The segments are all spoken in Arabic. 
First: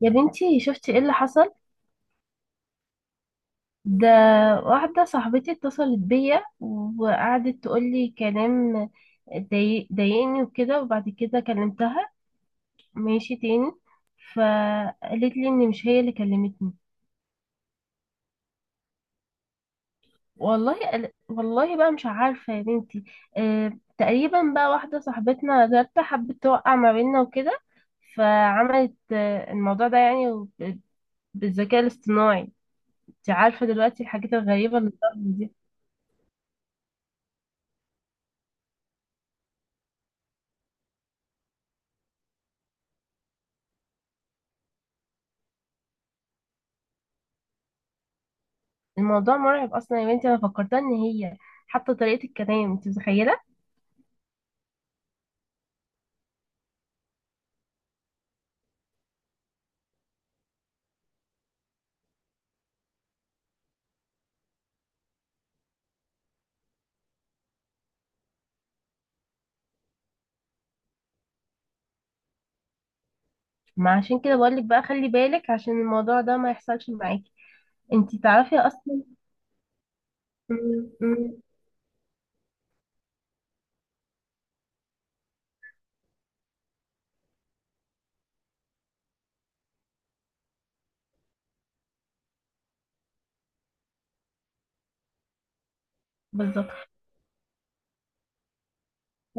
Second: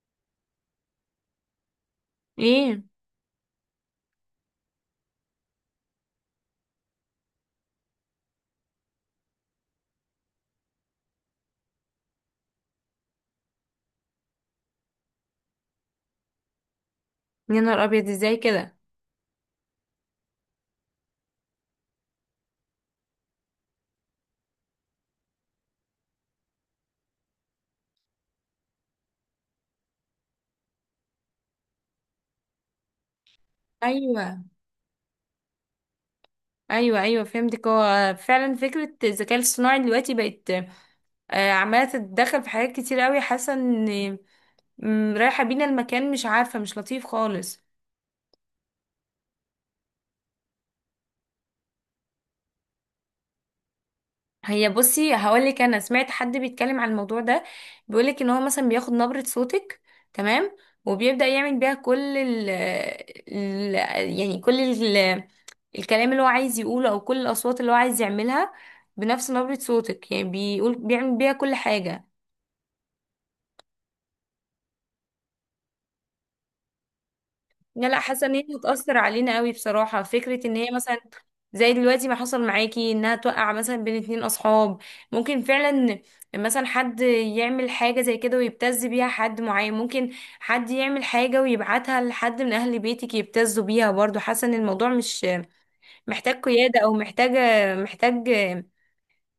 يا بنتي شفتي ايه اللي حصل ايه. ده. واحدة صاحبتي اتصلت بيا وقعدت تقولي كلام ضايقني وكده، وبعد كده كلمتها ماشي تاني، فقالت لي ان مش هي اللي كلمتني. يا نهار ابيض، ازاي كده؟ والله والله بقى مش عارفة يا بنتي. اه تقريبا بقى واحدة صاحبتنا جارتها حبت توقع ما بيننا وكده، فعملت الموضوع ده يعني بالذكاء الاصطناعي. انت عارفة دلوقتي ايوه، الحاجات الغريبة اللي بتحصل دي. ايوه، ايوه، فهمتك. هو فعلا فكره الذكاء الاصطناعي دلوقتي بقت عماله تتدخل في حاجات كتير قوي، حاسه ان رايحه بينا المكان، مش عارفه، مش لطيف خالص. الموضوع مرعب اصلا يا بنتي، انا فكرتها ان هي حتى طريقة الكلام، انت متخيلة؟ هي بصي هقولك، انا سمعت حد بيتكلم عن الموضوع ده، بيقولك ان هو مثلا بياخد نبرة صوتك، تمام، وبيبدأ يعمل بيها كل ال- يعني كل ال- الكلام اللي هو عايز يقوله، او كل الاصوات اللي هو عايز يعملها بنفس نبرة صوتك، يعني بيقول بيعمل بيها كل حاجة. ما عشان كده بقولك بقى، خلي بالك عشان الموضوع ده ما يحصلش معاكي. لا، لا، انت حاسه ان هي تعرفي هتأثر اصلا. علينا قوي، بصراحه فكره ان هي مم، مثلا مم، زي دلوقتي ما حصل معاكي، انها توقع مثلا بين اتنين اصحاب، ممكن فعلا، مثلا حد يعمل حاجه زي كده ويبتز بيها حد معين، ممكن حد يعمل حاجه ويبعتها لحد من اهل بيتك يبتزوا بيها، برضو حاسه ان الموضوع مش محتاج قياده، بالظبط. او محتاجه، محتاج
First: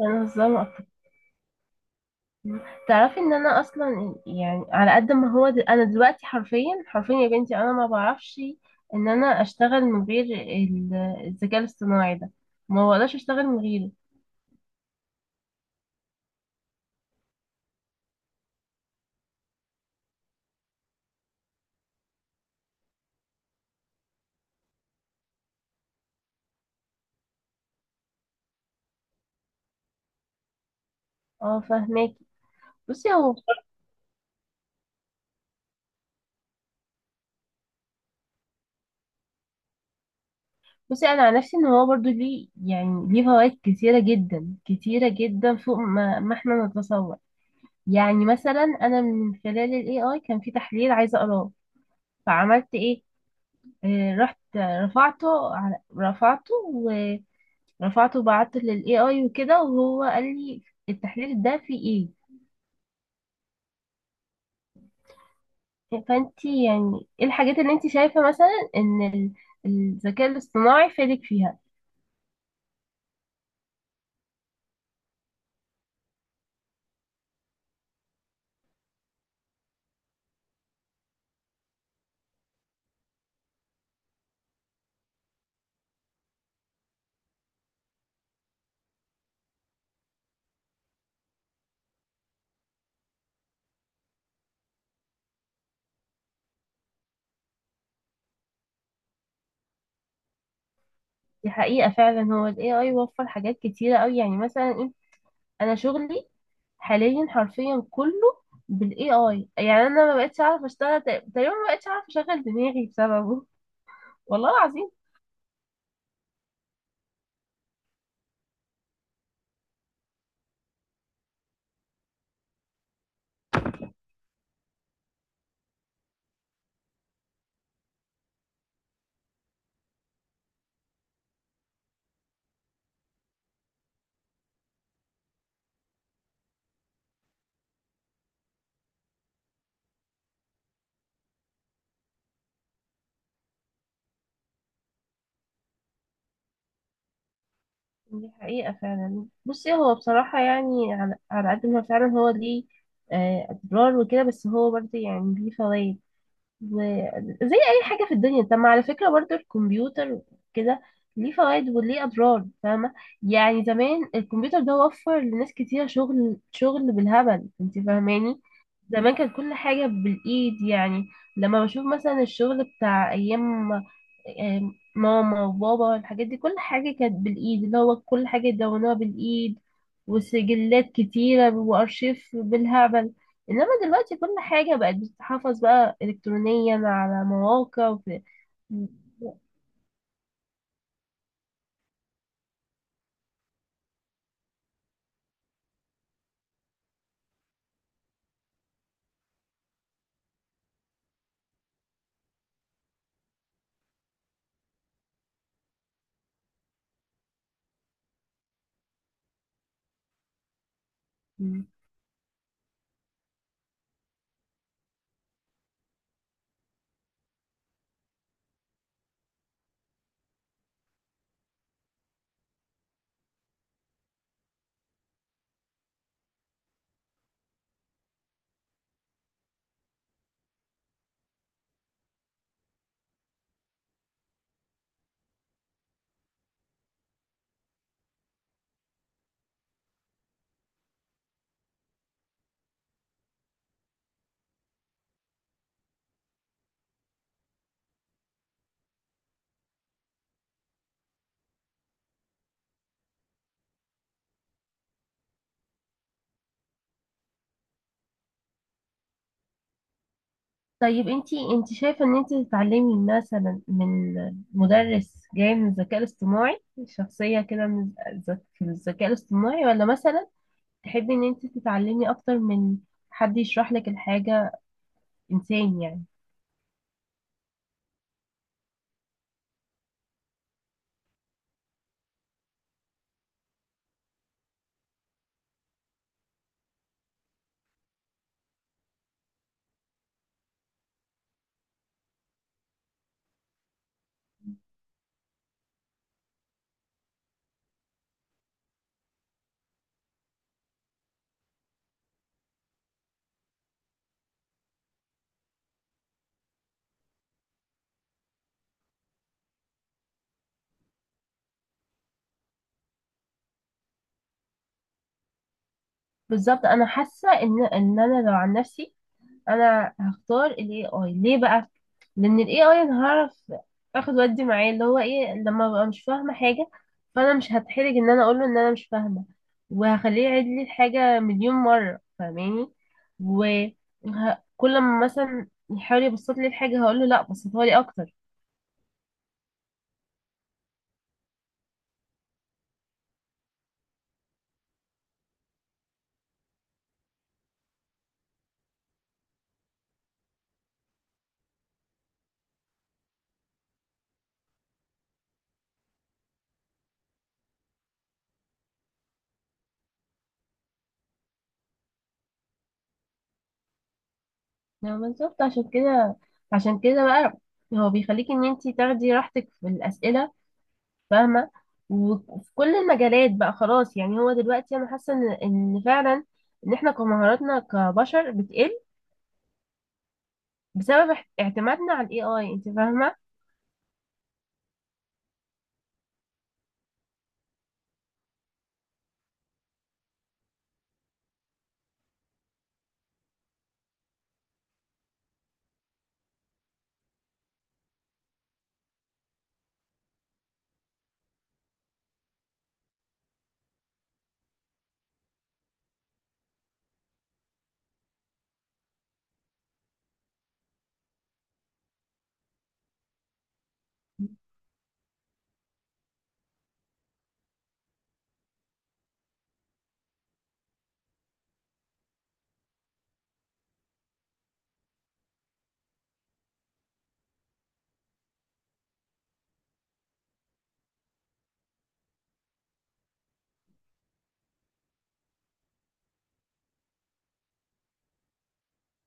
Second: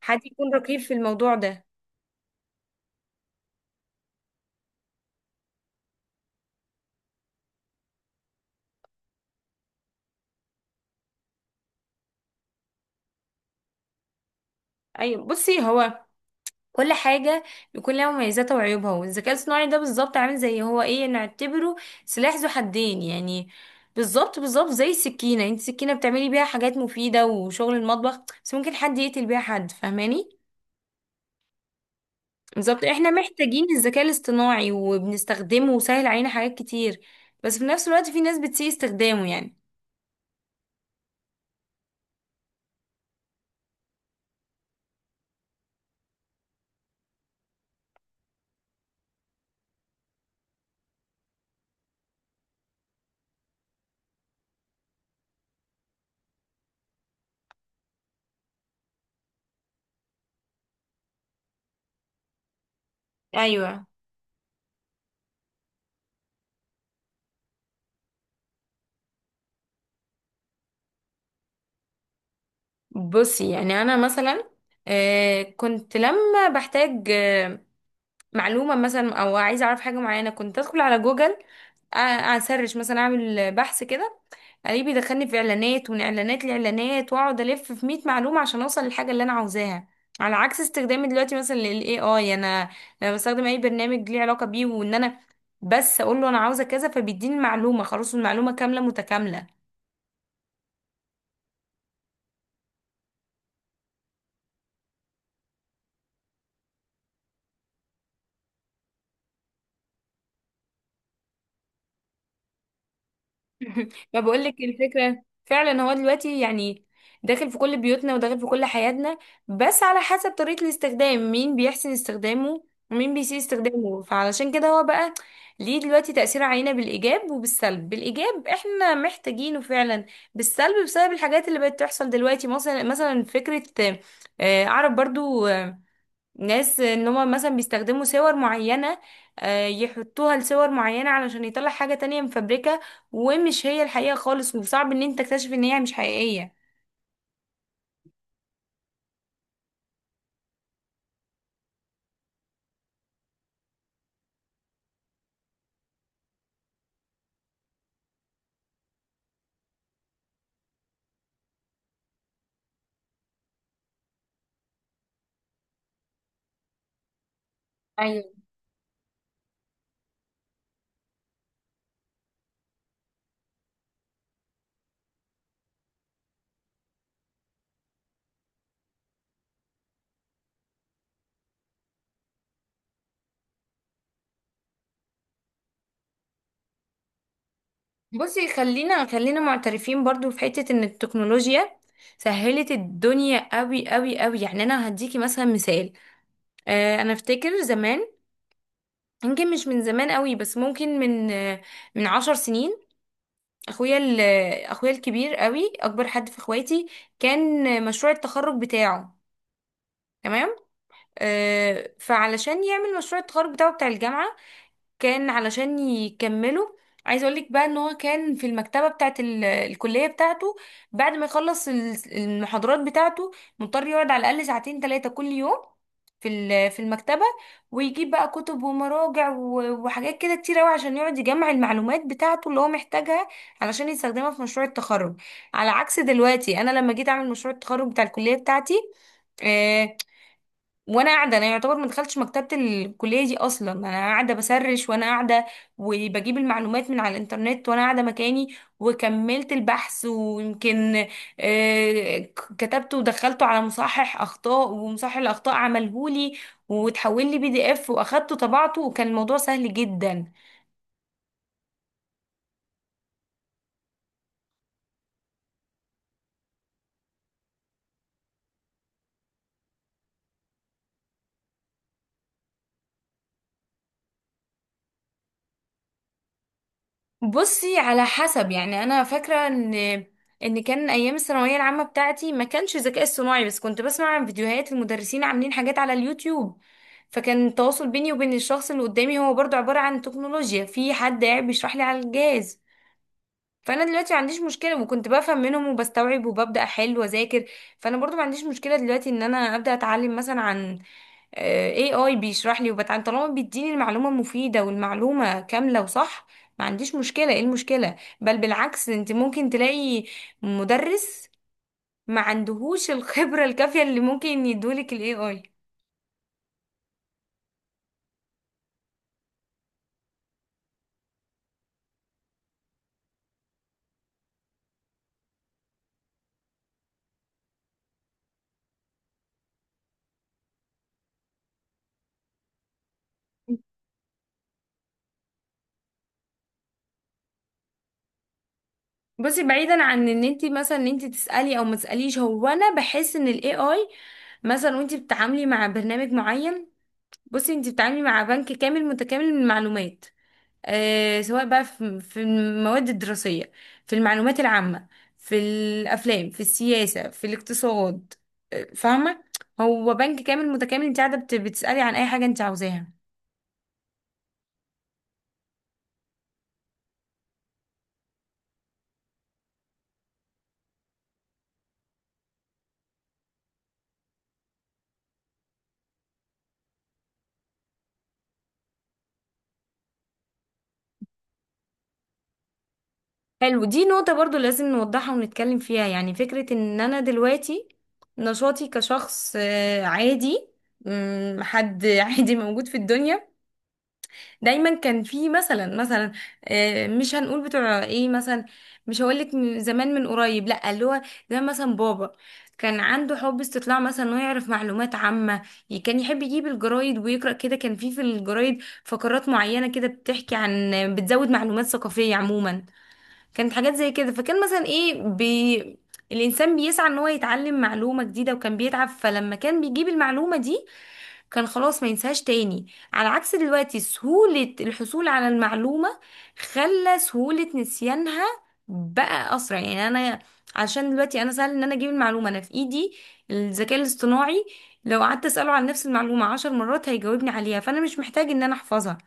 حد ازاي يكون ما رقيب أتفق- في الموضوع ده. تعرفي ان انا اصلا يعني على قد ما هو انا دلوقتي حرفيا حرفيا يا بنتي انا ما بعرفش ان انا اشتغل من غير الذكاء الاصطناعي ده، ما بقدرش اشتغل من غيره. ايوه، بصي هو كل حاجة بيكون لها مميزاتها وعيوبها، والذكاء الصناعي ده بالظبط عامل زي هو ايه، نعتبره سلاح ذو حدين يعني. بالظبط بالظبط، زي السكينة، انت السكينة بتعملي بيها حاجات مفيدة وشغل المطبخ، بس ممكن حد يقتل بيها حد، فاهماني؟ اه فاهماكي. بالظبط، احنا بصي هو، محتاجين الذكاء الاصطناعي وبنستخدمه وسهل علينا حاجات كتير، بس في نفس الوقت في ناس بتسيء استخدامه يعني. بصي انا عن نفسي ان هو برضو ليه، يعني ليه فوائد كتيره جدا، كتيره جدا فوق ما احنا نتصور. يعني مثلا انا من خلال الاي اي كان في تحليل عايزه اقراه، فعملت ايه، آه رحت رفعته على رفعته ورفعته وبعته للاي اي وكده، وهو قال لي التحليل ده فيه ايوه، ايه. فانت يعني ايه الحاجات اللي انت شايفه مثلا ان الذكاء الاصطناعي فادك فيها؟ بصي يعني انا مثلا كنت لما بحتاج معلومة مثلا، او عايزة اعرف حاجة معينة، كنت ادخل على جوجل، اسرش مثلا، اعمل بحث كده، الاقيه بيدخلني في اعلانات ومن اعلانات لاعلانات، واقعد الف في 100 معلومة عشان اوصل للحاجة اللي انا عاوزاها. على عكس استخدامي دلوقتي مثلا للاي اي، انا لما بستخدم اي برنامج ليه علاقة بيه، وان انا بس اقول له انا عاوزة كذا فبيديني المعلومة، خلاص المعلومة كاملة متكاملة. دي حقيقة فعلا، هو ال AI وفر حاجات كتيرة أوي. يعني مثلا انا شغلي حاليا حرفيا كله بالاي اي. يعني انا ما بقتش اعرف اشتغل، تقريبا ما بقتش اعرف اشغل دماغي بسببه، ما والله بقولك العظيم. الفكرة فعلا، هو دلوقتي يعني داخل في كل بيوتنا وداخل في كل حياتنا، بس على حسب طريقة الاستخدام، مين بيحسن استخدامه ومين بيسيء استخدامه، فعلشان كده هو بقى ليه دلوقتي تأثير علينا بالإيجاب وبالسلب. بالإيجاب احنا محتاجينه فعلا، بالسلب بسبب الحاجات اللي بقت تحصل دلوقتي، مثلا مثلا فكرة أعرف برضو ناس ان هم مثلا بيستخدموا صور معينة، يحطوها لصور معينة علشان يطلع حاجة تانية مفبركة ومش هي الحقيقة خالص، وصعب ان انت تكتشف ان هي مش حقيقية. دي حقيقة فعلا. بصي هو بصراحة يعني على قد ما فعلا هو ليه اضرار وكده، بس هو برضه يعني ليه فوائد زي اي حاجه في الدنيا. طب ما على فكره برضو الكمبيوتر كده ليه فوائد وليه اضرار، فاهمه؟ يعني زمان الكمبيوتر ده وفر لناس كتير شغل، شغل بالهبل، انت ايوه، فاهماني؟ زمان كانت كل حاجه بالايد يعني. لما بشوف مثلا الشغل بتاع ايام ماما وبابا، الحاجات دي كل حاجه كانت بالايد، اللي هو كل حاجه يدونوها بالايد، وسجلات كتيره وارشيف بالهبل. انما دلوقتي كل حاجة بقت بتتحفظ بقى الكترونيا على مواقع بصي خلينا خلينا معترفين برضو في حتة ان التكنولوجيا سهلت الدنيا قوي قوي قوي، يعني انا هديكي مثلا مثال. انا افتكر زمان، يمكن مش من زمان قوي، بس ممكن من 10 سنين، اخويا ال- اخويا الكبير، قوي اكبر حد في اخواتي، كان مشروع التخرج بتاعه، تمام، مم. آه فعلشان يعمل مشروع التخرج بتاعه بتاع الجامعة كان علشان يكمله. عايز اقولك بقى ان هو كان في المكتبة بتاعت الكلية بتاعته، بعد ما يخلص المحاضرات بتاعته، مضطر يقعد على الأقل ساعتين 3 كل يوم في المكتبة، ويجيب بقى كتب ومراجع وحاجات كده كتير قوي عشان يقعد يجمع المعلومات بتاعته اللي هو محتاجها، علشان يستخدمها في مشروع التخرج. على عكس دلوقتي انا لما جيت اعمل مشروع التخرج بتاع الكلية بتاعتي، آه، وانا قاعده، انا يعتبر ما دخلتش مكتبه الكليه دي اصلا، انا قاعده بسرش وانا قاعده وبجيب المعلومات من على الانترنت وانا قاعده مكاني وكملت البحث، ويمكن كتبته ودخلته على مصحح اخطاء، ومصحح الاخطاء عملهولي وتحول لي بي دي اف، واخدته طبعته، وكان الموضوع سهل جدا. طيب انتي، انتي شايفة ان انتي تتعلمي مثلا من مدرس جاي من الذكاء الاصطناعي، شخصية كده من في الذكاء الاصطناعي، ولا مثلا تحبي ان انتي تتعلمي اكتر من حد يشرح لك الحاجة، انسان يعني؟ بصي على حسب، يعني انا فاكره ان كان ايام الثانويه العامه بتاعتي ما كانش ذكاء اصطناعي، بس كنت بسمع عن فيديوهات المدرسين عاملين حاجات على اليوتيوب، فكان التواصل بيني وبين الشخص اللي قدامي هو برضو عباره عن تكنولوجيا، في حد قاعد بيشرح لي على الجهاز، فانا دلوقتي ما عنديش مشكله، وكنت بفهم منهم وبستوعب وببدا احل واذاكر، فانا برضو ما عنديش مشكله دلوقتي ان انا ابدا اتعلم مثلا عن اي اي بيشرح لي وبتعلم طالما بيديني المعلومة مفيدة والمعلومة كاملة وصح، ما عنديش مشكلة، ايه المشكلة؟ بل بالعكس، انت ممكن تلاقي مدرس ما عندهوش الخبرة الكافية اللي ممكن يدولك الاي اي. بالظبط. انا حاسة ان انا لو عن نفسي انا هختار الاي اي. ليه بقى؟ لان الاي اي انا هعرف اخد ودي معاه، اللي هو ايه، لما ببقى مش فاهمه حاجه فانا مش هتحرج ان انا اقول له ان انا مش فاهمه، وهخليه يعيد لي الحاجه مليون مره، فاهماني؟ وكل ما مثلا يحاول يبسط لي الحاجه هقول له لا، بسطها لي اكتر. بصي بعيدا عن ان انت مثلا ان انت تسالي او ما تساليش، هو انا بحس ان الاي اي مثلا وانت بتتعاملي مع برنامج معين، بصي انت بتتعاملي مع بنك كامل متكامل من المعلومات، سواء بقى في المواد الدراسية، في المعلومات العامة، في الأفلام، في السياسة، في الاقتصاد، فاهمة، هو بنك كامل متكامل، انت قاعدة بتسألي عن أي حاجة انت عاوزاها. يعني بالظبط عشان كده، عشان كده بقى هو بيخليك ان انتي تاخدي راحتك في الاسئله، فاهمة؟ وفي كل المجالات بقى خلاص. يعني هو دلوقتي أنا حاسة إن فعلا إن إحنا كمهاراتنا كبشر بتقل بسبب اعتمادنا على ال AI، أنت فاهمة؟ حلو، دي نقطة برضو لازم نوضحها ونتكلم فيها، يعني فكرة ان انا دلوقتي نشاطي كشخص عادي، حد عادي موجود في الدنيا، دايما كان في مثلا مثلا مش هنقول بتوع ايه مثلا، مش هقولك من زمان، من قريب، لا، اللي هو زي مثلا بابا، كان عنده حب استطلاع مثلا انه يعرف معلومات عامة، كان يحب يجيب الجرايد ويقرأ كده، كان في الجرايد فقرات معينة كده بتحكي عن، بتزود معلومات ثقافية عموما، كانت حاجات زي كده، فكان مثلا ايه الإنسان بيسعى ان هو يتعلم معلومة جديدة، وكان بيتعب، فلما كان بيجيب المعلومة دي كان خلاص ما ينساهاش تاني. على عكس دلوقتي، سهولة الحصول على المعلومة خلى سهولة نسيانها بقى أسرع، يعني أنا عشان دلوقتي أنا سهل إن أنا أجيب المعلومة، أنا في إيدي الذكاء الاصطناعي، لو قعدت أسأله عن نفس المعلومة 10 مرات هيجاوبني عليها، فأنا مش محتاج إن أنا أحفظها.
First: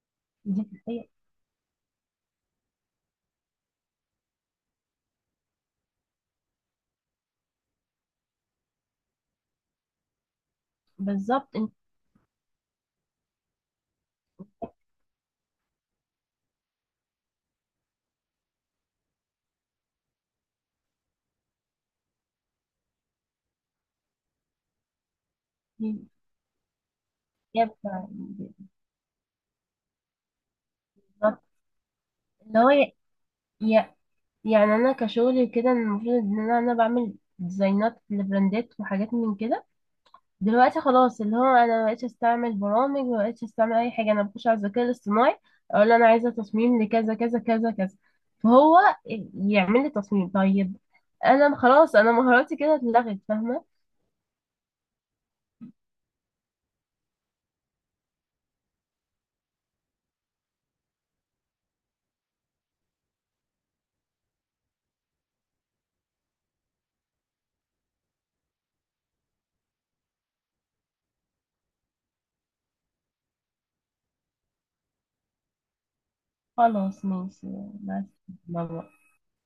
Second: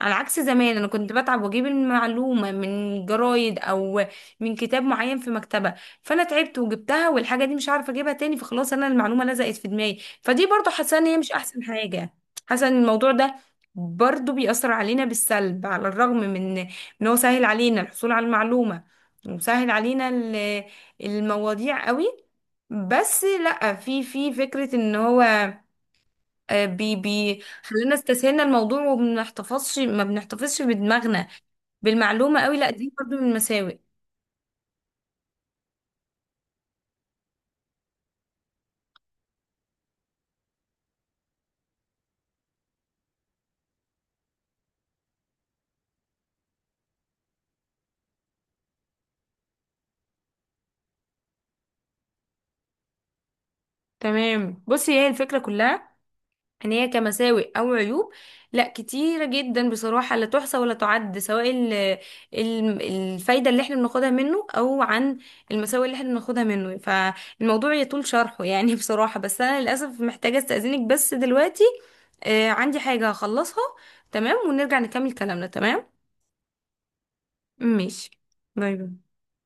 على عكس دي زمان، انا حقيقة. كنت بتعب واجيب المعلومه من جرايد او من كتاب معين في مكتبه، فانا تعبت وجبتها والحاجه دي مش عارفه اجيبها تاني، فخلاص انا المعلومه لزقت في دماغي، فدي برضو حاسه ان هي مش بالظبط. احسن أنت حاجه، حاسه ان الموضوع ده برضو بيأثر علينا بالسلب، على الرغم من ان هو سهل علينا الحصول على المعلومه وسهل علينا المواضيع قوي، بس لا، في فكرة ان هو آه، بي بي خلينا جابة. استسهلنا الموضوع وما بنحتفظش ما بنحتفظش بدماغنا بالظبط. بالمعلومة قوي، اللي لا هو دي برضو من المساوئ. ي- يعني أنا كشغلي كده المفروض إن أنا بعمل ديزاينات لبراندات وحاجات من كده. دلوقتي خلاص اللي هو انا مبقتش استعمل برامج، مبقتش استعمل اي حاجه، انا بخش على الذكاء الاصطناعي اقول له انا عايزه تصميم لكذا كذا كذا كذا، فهو يعمل لي تصميم. طيب انا خلاص انا مهاراتي كده اتلغت، فاهمه؟ تمام، بصي هي الفكرة كلها، ان هي كمساوئ او عيوب لا، كتيرة جدا بصراحة لا تحصى ولا تعد، سواء ال ال الفايدة اللي احنا بناخدها منه، او عن المساوئ اللي احنا بناخدها منه، فالموضوع يطول شرحه يعني بصراحة، بس انا للأسف محتاجة استأذنك بس دلوقتي، عندي حاجة هخلصها، تمام، ونرجع نكمل كلامنا، تمام، خلاص ماشي. ماشي، بس باي باي.